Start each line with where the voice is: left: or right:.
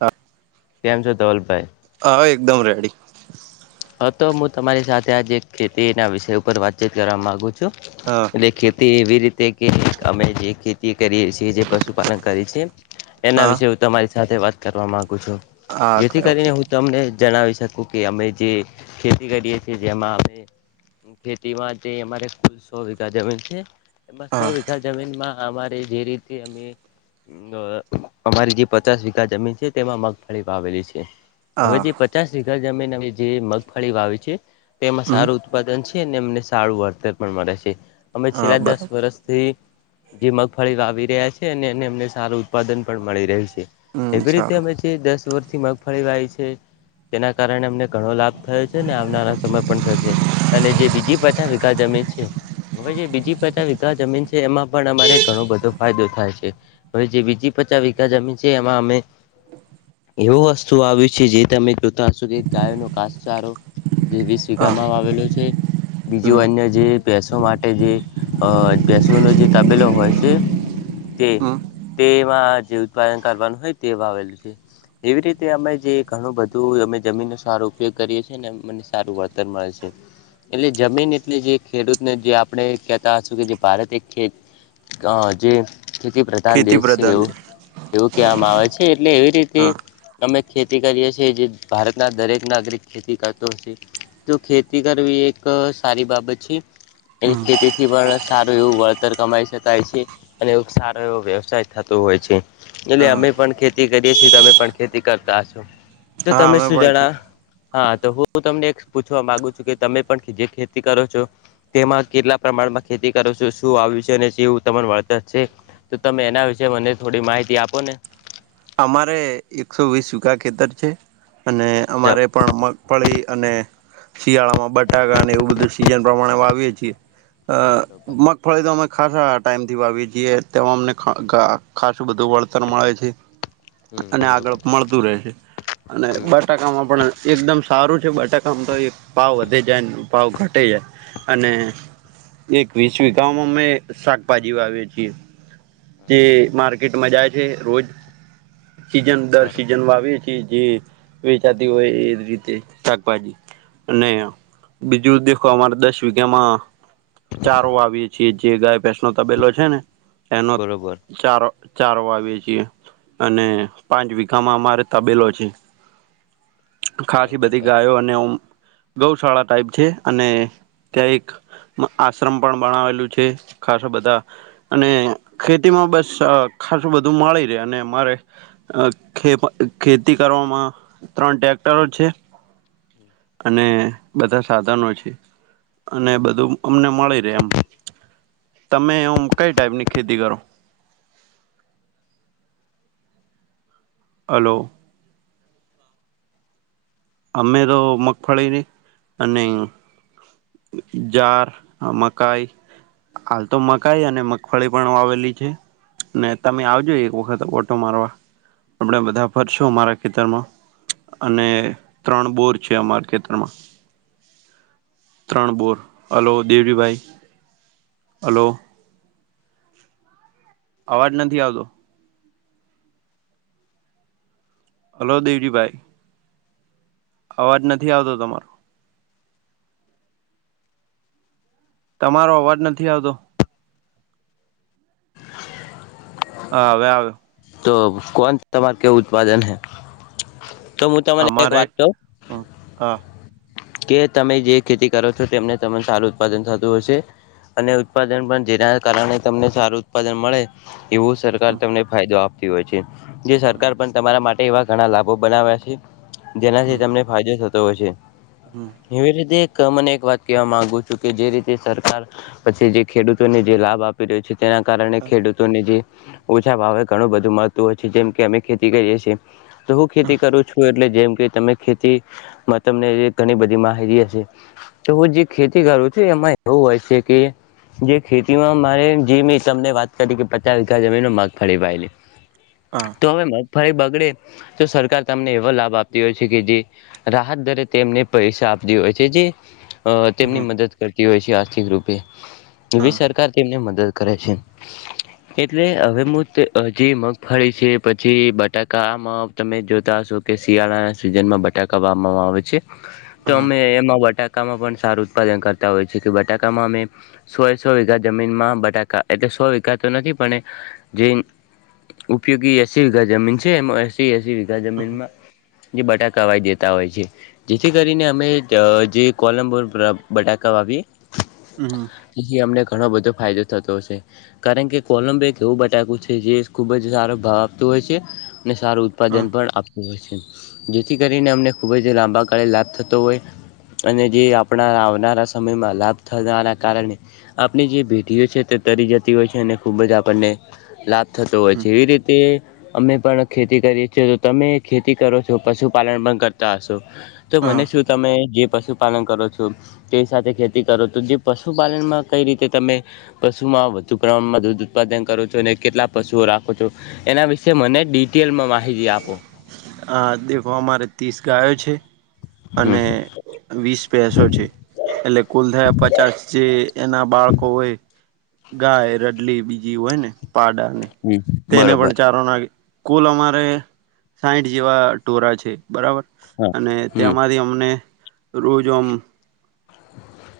right: હ
left: કેમ છો ધવલ ભાઈ
right: હવે એકદમ રેડી
left: હા તો હું તમારી સાથે આજ ખેતીના વિષય ઉપર વાતચીત કરવા માંગુ છું
right: હ
left: એટલે ખેતી એવી રીતે કે અમે જે ખેતી કરીએ છીએ તે પશુપાલન કરે છે એના
right: હા
left: વિશે હું તમારી સાથે વાત કરવા માંગુ છું
right: હા
left: જેથી
right: કયો
left: કરીને હું તમને જણાવી શકું કે અમે જે ખેતી કરીએ છીએ તેમા ખેતી માં જે અમારી કુલ સો વીઘા જમીન છે સો
right: હા
left: વીઘા જમીન માં અમારે જે રીતે અમે અમારી જે પચાસ વીઘા જમીન છે તેમાં મગફળી વાવેલી છે હવે
right: હા
left: જે પચાસ વીઘા જમીન જે મગફળી વાવી છે તેમાં
right: હમ
left: સારુ ઉત્પાદન છે ને એમને સારું વળતર પણ મળે છે અમે
right: હા
left: છેલ્લા દસ
right: બરાબર
left: વર્ષ થી જે મગફળી વાવી રહ્યા છે અને એને એમને સારું ઉત્પાદન પણ મળી રહ્યું છે
right: હમ
left: એવી રીતે
right: સારું
left: અમે જે દસ વર્રથી મગફળી વાય છે તેના કારણે અમને ઘણો લાભ થયો છે ને આવનારા સમય પણ થશે અને જે બીજી પાછા વિકાસ જમીન છે હવે જે બીજી પાચાસ વીઘા જમીન છે એમાં પણ અમારે ઘણો બધો ફાયદો થાય છે હવે જે બીજી પચા વીઘા જમીન છે એમાં અમે એવું વસ્તુ વાવ્યું છે જે તમે જોતા હશો કે ગાયો નો ઘાસ સારો જે વીસ
right: હા
left: વીઘામાં વાવેલો છે
right: હમ
left: બીજું અન્ય જે ભેસો માટે જે અ ભસો નો જે તબેલો હોય છે તે
right: હમ
left: તેમાં જે ઉત્પાદન કરવાનું હોય તે વાવેલું છે એવી રીતે અમે જે ઘણું બધું અમે જમીનનું સારું ઉપયોગ કરીએ છી ને મને સારું વળતર મળે છે એટલે જમીન એટલે જે ખેડૂતને જે આપણે કહેતા હશું કે જે ભારત એક ખેત ગાવ હજે ખેતી પ્રધાન
right: ખેતી
left: દેશ છે એવ
right: પ્રધાન દેશ
left: એવું કહેવામાં આવે છે એટલે એવી રીતે
right: હા
left: અમે ખેતી કરીએ છીએ જે ભારતના દરેક નાગરિક ખેતી કરતો હશે તો ખેતી કરવી એક સારી બાબત છે એની
right: હમ
left: ખેતીથી પણ સારું એવું વળતર કમાઈ શકાય છે અને એવ સારો એવો વ્યવસાય થતો હોય છે એટલે
right: હા
left: અમે પણ ખેતી કરીએ છીએ. તમે પણ ખેતી કરતા હશો. તો
right: હા
left: તમે
right: અમે
left: શું
right: પણ
left: જણા હા તો હું તમને એક પૂછવા માગુ છું, કે તમે પણ જે ખેતી કરો છો. કેટલા પ્રમાણમાં ખેતી કરો છો. શું આવ્યું છે. અને જેવું વળતર જ છે. તો તમે એના વિશેે મને થોડી માહિતી આપોને
right: અમારે એકસો વીસ વૂકા ખેતર છે. અને
left: જમ
right: અમારે પણ મગફળી અને શિયાળામાં બટાકા અને એવું બધું સીઝન પ્રમાણે વાવીએ છીએ.
left: બરોબર
right: ફળી તો અમે ખાસ ટાઈમથી વાવીએ છીએ. તેમાં અમને ખાસું બધું વળતર મળે છે.
left: હમ
right: અને
left: બરોબર
right: આગળ મળતું રહેશે. અને
left: હમ
right: બસ બટાકામાં પણ એકદમ સારું છે. બટાકામાં તો ભાવ વધે જાય ભાવ ઘટે જાય. અને એક વીસ વકામાં અમે શાકભાજી વાવીએ છીએ.
left: હા
right: જે માર્કેટમાં જાય છે. રોજ સીઝન દર
left: બરોબર
right: સિઝનમાં આવીએ એ જે વેચાતી હોય, એ રીતે શાકભાજી અને બીજું દેખો દસ વિઘામાં ચારો આવી છીએ. જે ગાય સ તબેલો છે. ને એનો
left: બરોબર
right: ચાર ચાર વાવીએે છીએ. અને પાંચ વીઘામાં અમારે તબેલો છે. ખાસ
left: બરોબર
right: બધી ગાયો અને હ. ગોસાળા ટાઇપ છે. અને ત્યાં એક આશ્રમ પણ બનાવેલું છે. ખાસ બધા અને ખેતીમાં બસ ખાસું બધું મળી રહેે અને એમ અમારે ખે ખેતી કરવામાં ત્રણ ટ્રેક્ટરો છે.
left: હમ.
right: અને બધા સાધનો છે. અને બધું અમને મળી રે એમ તમે એમ કઈ ટાઈપની ખેતી કરો. હલો. અમે તો મગફળીને અને જાર, મકાય, હાલ તો મકાઈ અને મગફળી પણ વાવેલી છે. ને તમે આવજો એક વખત ઓટો મારવા આપણે બધા ફરશું મારા ખેતરમાં અને ત્રણ બોર છે. અમારા ખેતરમાં ત્રણ બોર હલો દેવજીભાઈ હલો. અવાજ નથી આવતો. હલો દેવજીભાઈ. અવાજ નથી આવતો. તમારો તમારો અવાજ નથી આવતો. હા હવે આવે.
left: તો કોન તમાર કેવું ઉત્પાદન હૈ તો હું તમને એક
right: અમારે
left: વાત કહું
right: હમ હા
left: કે તમે જે ખેતી કરો છો. તેમને તમને સારું ઉત્પાદન થતું હશે. અને ઉત્પાદન પણ જેના કારણે તમને સારું ઉત્પાદન મળે. એવું સરકાર
right: હમ
left: તમને ફાયદો આપતી હોય છે. જે સરકાર પણ તમારા માટે એવા ઘણા લાભો બનાવ્યા છે. જેનાથી ફાયદો થતો હોય છે.
right: હમ્મ.
left: એવી રીતે એક મને એક વાત કહેવા માંગુ છું, કે જે રીતે સરકાર પછી જે ખેડૂતોને જે લાભ આપી રહ્યો છે, તેના કારણે
right: હા
left: ખેડૂતોને જે ઓછા ભાવે ઘણું બધું મહત્વ હોય છે. જેમ કે અમે ખેતી કરીએ છીએ. તો હું ખેતી કરું છું એટ એટલે જેમ કે તમે ખેતીમાં તમને જે ઘણી બધી માહિતી હશે તો હું જે ખેતી કરું છું, એમાં એવું હોય સે કે જે ખેતીમાં મારે જે મેં તમને વાત કરી, કે પચાસ વીઘા જમીનમાં મગફળી વાયેલી.
right: હા
left: તો હવે મગફળી બગડે તો સરકાર તમને એવો લાભ આપતી હોય છે, કે જે રાહત દરે તેમને પૈસા આપતી હોય છે. જે અહ
right: હા
left: તેમની મદદ કરતી હોય છે આર્થિક રૂપે.
right: હા
left: એવી સર કાર તેમને મદદ કરે છે. એટલે હવે [unintelligible] હવે જે મગફળી છે, પછી બટાકામાં તમે જોતા હશો, કે શિયાળાના સીઝનમાં બટ [unintelligible] આવે છે. તો
right: હા
left: અમે એમાં બટાક કામાં પણ સારું ઉત્પાદન કરતા હોય છે, કે બટાકામાં અમે સો એ સો વીઘા જમીનમાં બટાકા, એટલે સો વીઘા તો નથી. પણ જે ઉપયોગી એસી વીઘા જમીન છે એમાં એસી એ એસી વીઘા જમીનમાં જે બટાકા વાયી દેતા હોય છે. જેથી કરીને અમે જ જે કોલંબર બ્ર બટાકા વાવીએ.
right: હમ્મ.
left: તેથી અમને ઘણો બધો ફાયદો થતો હશે. કારણ કે કોલંબો એક એવું બટાકું છે કે જે ખૂબ જ સારો ભાવ આપતો હોય છે. અને સારું
right: હા
left: ઉત્પાદન પણ આપતું હોય છે. જેથી કરીને અમને ખૂબ જ લાંબા ગાળે લાભ થતો હોય અને જે આપણા આવનારા સમયમાં લાભ થતાના કારણે આપની જે પેઢીઓ છે તે તરી જતી હોય છે. અને ખૂબ જ આપણને લાભ થતો હોય
right: હા
left: છે. એવી રીતે અમે પણ ખેતી કરીએ છીએ. તો તમે ખેતી કરો છો, પશુપાલન પણ કરતા હશો. તો
right: હા
left: મને શું તમે જે પશુપાલન કરો છો તે સાથે ખેતી કરો. તો જે પશુપાલનમાં કંઈ રીતે તમે પશુમાં વધુ પ્રમાણમાં દૂધ ઉત્પાદન કરો છો, અને કેટલા પશુઓ રાખો છો, એના વિશે મને ડિટેલમાં માહિતી આપો.
right: હા દેખો. અમારે તીસ ગાયો છે.
left: હમ
right: અને વીસ ભેંસો છે. એટલે કુલ થયા પચાસ જે એના ના બાળકો હોય, ગાય, રડલી બીજી હોય ને, પાડા ને. તેને પણ
left: બરોબર
right: ચારો નાખી. કુલ અમારે સાઈઠ જેવા ટોળાં છે. બરાબર.
left: હા
right: અને
left: હમ
right: તેમાંથી અમને રોજ ઓમ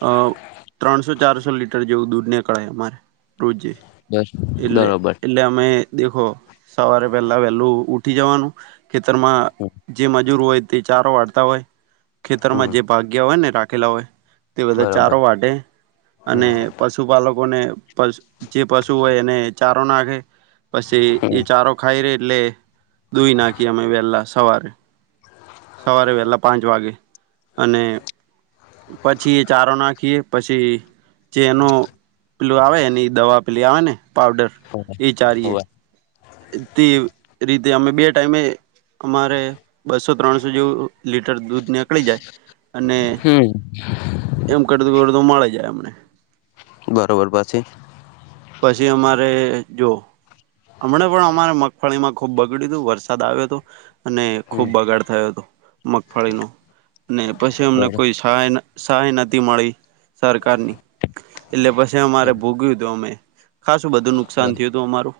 right: અહ ત્રણસો-ચારસો લીટ ટર જેવું દૂધ નીકળાય અમારે રોજે.
left: બસ બરોબર
right: એટલે-એટલે અમે દેખો સવારે પહેલા વહેલું ઉઠી જવાનું ખેતરમાં જે મજૂર હોય તે ચારો વારતા હોય. ખેતરમાં
left: હમ
right: જે ભાગ્યા હોય ને રાખેલા હોય તે બધા
left: બરોબર
right: ચારો વાટે,
left: હમ
right: અને પશુપાલકોને [unintelligible] જે પશુ હોય એને ચારો નાખે. પસી
left: હમ
right: ઈ ચારો ખાઈ રહે એટલે દૂઈ નાખી અમે વહેલા સવારે. સવારે વહેલા પાંચ વાગે. અને પછી, ઈ ચારો નાખીએ પછી- જે, એનું પેલું, આવે એની દવા પેલી આવે ને પાવડર એ ચારીએ.
left: હોવે
right: તે રીતે અમે બે ટાઈમે અમારે- બસો, ત્રણસો જેવું લીટર દૂધ નેકળી જાય અને
left: હમ
right: - એમ કરતુ કરતુ મળે જાય અમને.
left: બરાબર પછી,
right: પછી અમારે જો- હમણાં પણ અમારે મગફળીમાં ખુબ બગડ્યું તું, વરસાદ આવ્યો તો. અને
left: હમ
right: ખૂબ બગાડ થયો હતો. મગફળીનો અને પછી અમને
left: બરો
right: કોઈ- -સહાય નતી મળી- -સરકારની, એટલે પછી અમારે ભોગ્યું તું અમે. ખાસું બધું નુકસાન
left: બર
right: થયું હતું અમારું.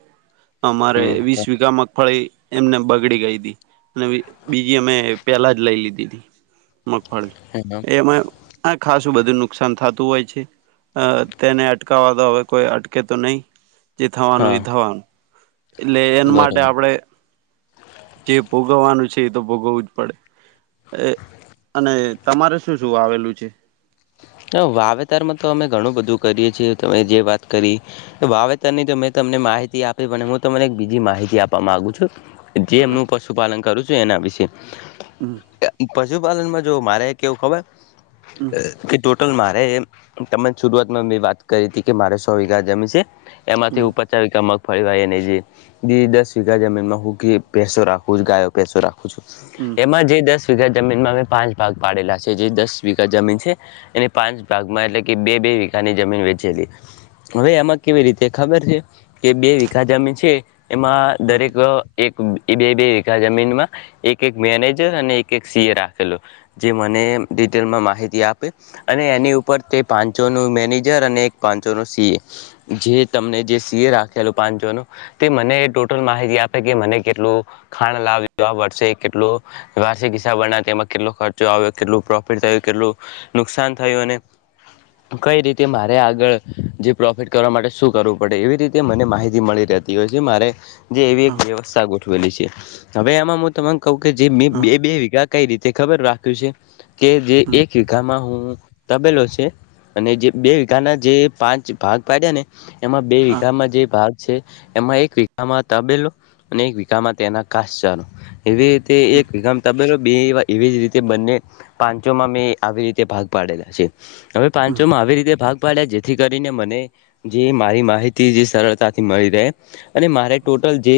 right: અમારે
left: હમ
right: વીસ વીઘા મગફળી - એમનેમ બગડી ગઈ તી, ને બીજી અમે પેલા જ લઈ લીધીતી મગફળી.
left: હમ
right: એમાં આ ખાસું બધું નુકસાન થાતું હોય છે. અ તેને અટકાવવા તો હવે કોઈ- તો નહી, જે થવાનું
left: હા
right: એ થવાનું. એટલે એના માટે
left: બરોબર
right: આપડે- જે ભોગવવાનું છે એ તો ભોગવવું જ પડે. એ અને તમારે શું શું વાવેલું છે?
left: હ વાવેતરમાં તો અમે ઘણું બધું કરીએ, છીએ તમે જે વાત કરી - વાવેતરની તો મેં તમને માહિતી આપી. પણ હું તમને એક બીજી માહિતી આપવા માંગુ છું. જે મુ પશુપાલન કરુ છું એના વિશે.
right: હમ
left: પશુપાલનમાં જો, મારે કેવું ખબર?
right: હમ
left: કે ટોટલ મારે તમને શરૂઆતમાં મે વાત કરી હતી કે મારે સો વીઘા જમી છે.
right: હમ
left: એમાંથી હું પચા વીઘા મગફળી વાઈ ને જે- દી દસ વઘા જમીનમાં હું કી ભેંસો રાખું છું, ગાયો ભેંસો રાખું છું.
right: હમ
left: એમાં જે દસ વીઘા જમીનમાં અમે પાંચ ભાગ પાડેલા છે. જે દસ વીઘા જમીન- એ પાંચ ભાગમાં એટલે કે બે બે વિઘા ની જમીન વેચેલી. હવે એમાં કેવી રીતે ખબર છે કે બે વીઘા જામીન છે. એમાં
right: હ હ
left: દરેક - એક બે બે વીઘા જમીનમાં એક એક મેનેજર અને એક એક સીએ રાખેલો. જે મને ડિટેલમાં માહિતી આપ- અને એની ઉપર તે પાંચો નો મેનેજર અને એક પાંચો નો સીએ. જે તમને જે સીએ રાખેલો પાંચો નો. તે મને ટોટલ માહિતી આપે કે, મને કેટલું ખાણ લાવું પડશે વરસે કેટલુ- વાર્ષિક હિસાબ બનાવે, તેમાં કેટલો ખર્ચો આવ્યો કેટલું પ્રોફિટ થયું કેટલું- - નુકસાન થયું, અને- કઈ રીતે મારે આગળ જે પ્રોફિટ કરવા માટે શું કરવું પડે એવી રીતે મને માહિતી મળી રહે. દિવસે મારે, જે એવી
right: હ
left: એક વ્યવસ્થા ગોઠવેલી છે, હવે આમા મુ તમન કહું કે, જે
right: હ
left: બે-બે વિઘા- કઈ રીતે ખબર રાખ્યું છે. કે જે એક -- આમાં હું તબેલો છે. અને જે બે વીઘાના જે પાંચ ભાગ પાડ્યા ને - એમાં બે વિઘામાં જે ભાગ - - છે એમાં એક વામાં તબેલો અને એક વીઘામાં તેના ઘાસચારો. એવી રીતે એક વીઘા મા તબેલો, બે એવી જ રીતે બંને પાંચોમાં મે - આવી રીતે ભાગ પાડેલા છે. હવે પાંચોમાં આવી રીતે ભાગ પાડ્યા જેથી કરીને મને જે મારી માહિતી જે સરળતાથી મળી રહે. અને મારે ટોટલ જે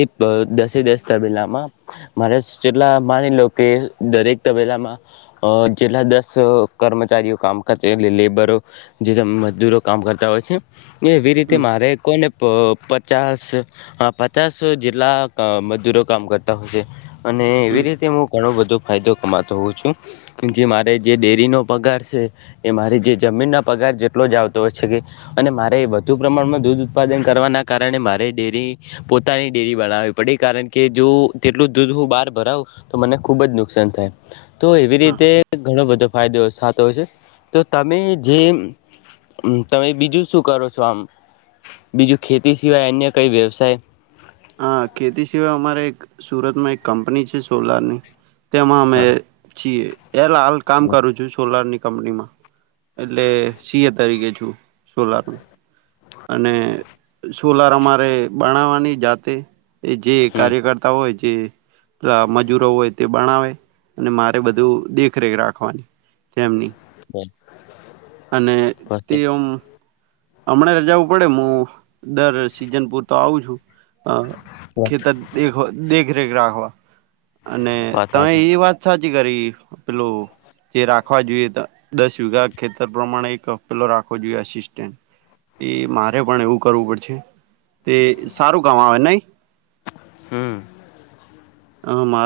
left: દસે દસ તબેલામાં મારે જેટલા માની લો કે દરેક તબેલામાં જેટલા અ જેટલા દસ કર્મચારીઓ કામ કરતા એટલે લેબરો જે મજદૂરો કામ કરતા હોય છે. એ એવી રીતે
right: હ
left: મારે કોઈને પ પચાસ આ પચાસ જેટલા અ મજૂરો કામ કરતા હોય છે. અને
right: હ હ
left: એવી
right: હ
left: રીતે હું ઘણો બધો ફાયદો કમાતો હોઉ છું. કે જે મારે જે ડેરીનો પગાર છે. એ મારે જે જમીનના પગાર જેટલો જ આવતો હોય છે કે અને મારે વધુ પ્રમાણમાં દૂધ ઉત્પાદન કરવાના કારણે મારે ડેરી પોતાની ડેરી બનાવવી પડી કારણ જો તેટલું દૂધ હું બહાર ભરાવુ તો મને ખુબ જ નુકસાન થાય. તો એવી
right: હા
left: રીતે ઘણો બધો ફાયદો થાતો હોય છે, તો તમે જે હમ તમે બીજું શું કરો છો આમ બીજું ખેતી સિવાય અન્ય કઈ વ્યવસાય?
right: હા, ખેતી સિવાય અમારે એક સુરતમાં એક કંપની છે. સોલારની તેમાં અમે
left: હા
right: છીએ, એલા હાલ કામ કરું છું સોલારની કંપનીમાં એટલે સી એ તરીકે છું સોલારમાં અને સોલાર અમારે બનાવવાની જાતે એ જે
left: હમ
right: કાર્યકર્તા હોય. જે અ મજૂરો હોય તે બણાવે અને મારે બધું દેખરેખ રાખવાની. તેમની અને તે એમ હમણાં રજાઓ પડે હું દર સીઝન પૂરતો આવું છું અ ખેતર હોય દેખરેખ રાખવા અને
left: વાત
right: તમે એ વાત સાચી કરી પેલો જે રાખવા જોઈએ તો દસ વિઘા ખેતર પ્રમાણે એક પેલો રાખવો જોઈએ આસિસ્ટ. એ મારે પણ એવું કરવું પડશે. તે સારું કામ આવે નઈ?
left: હમ્મ.
right: હ મા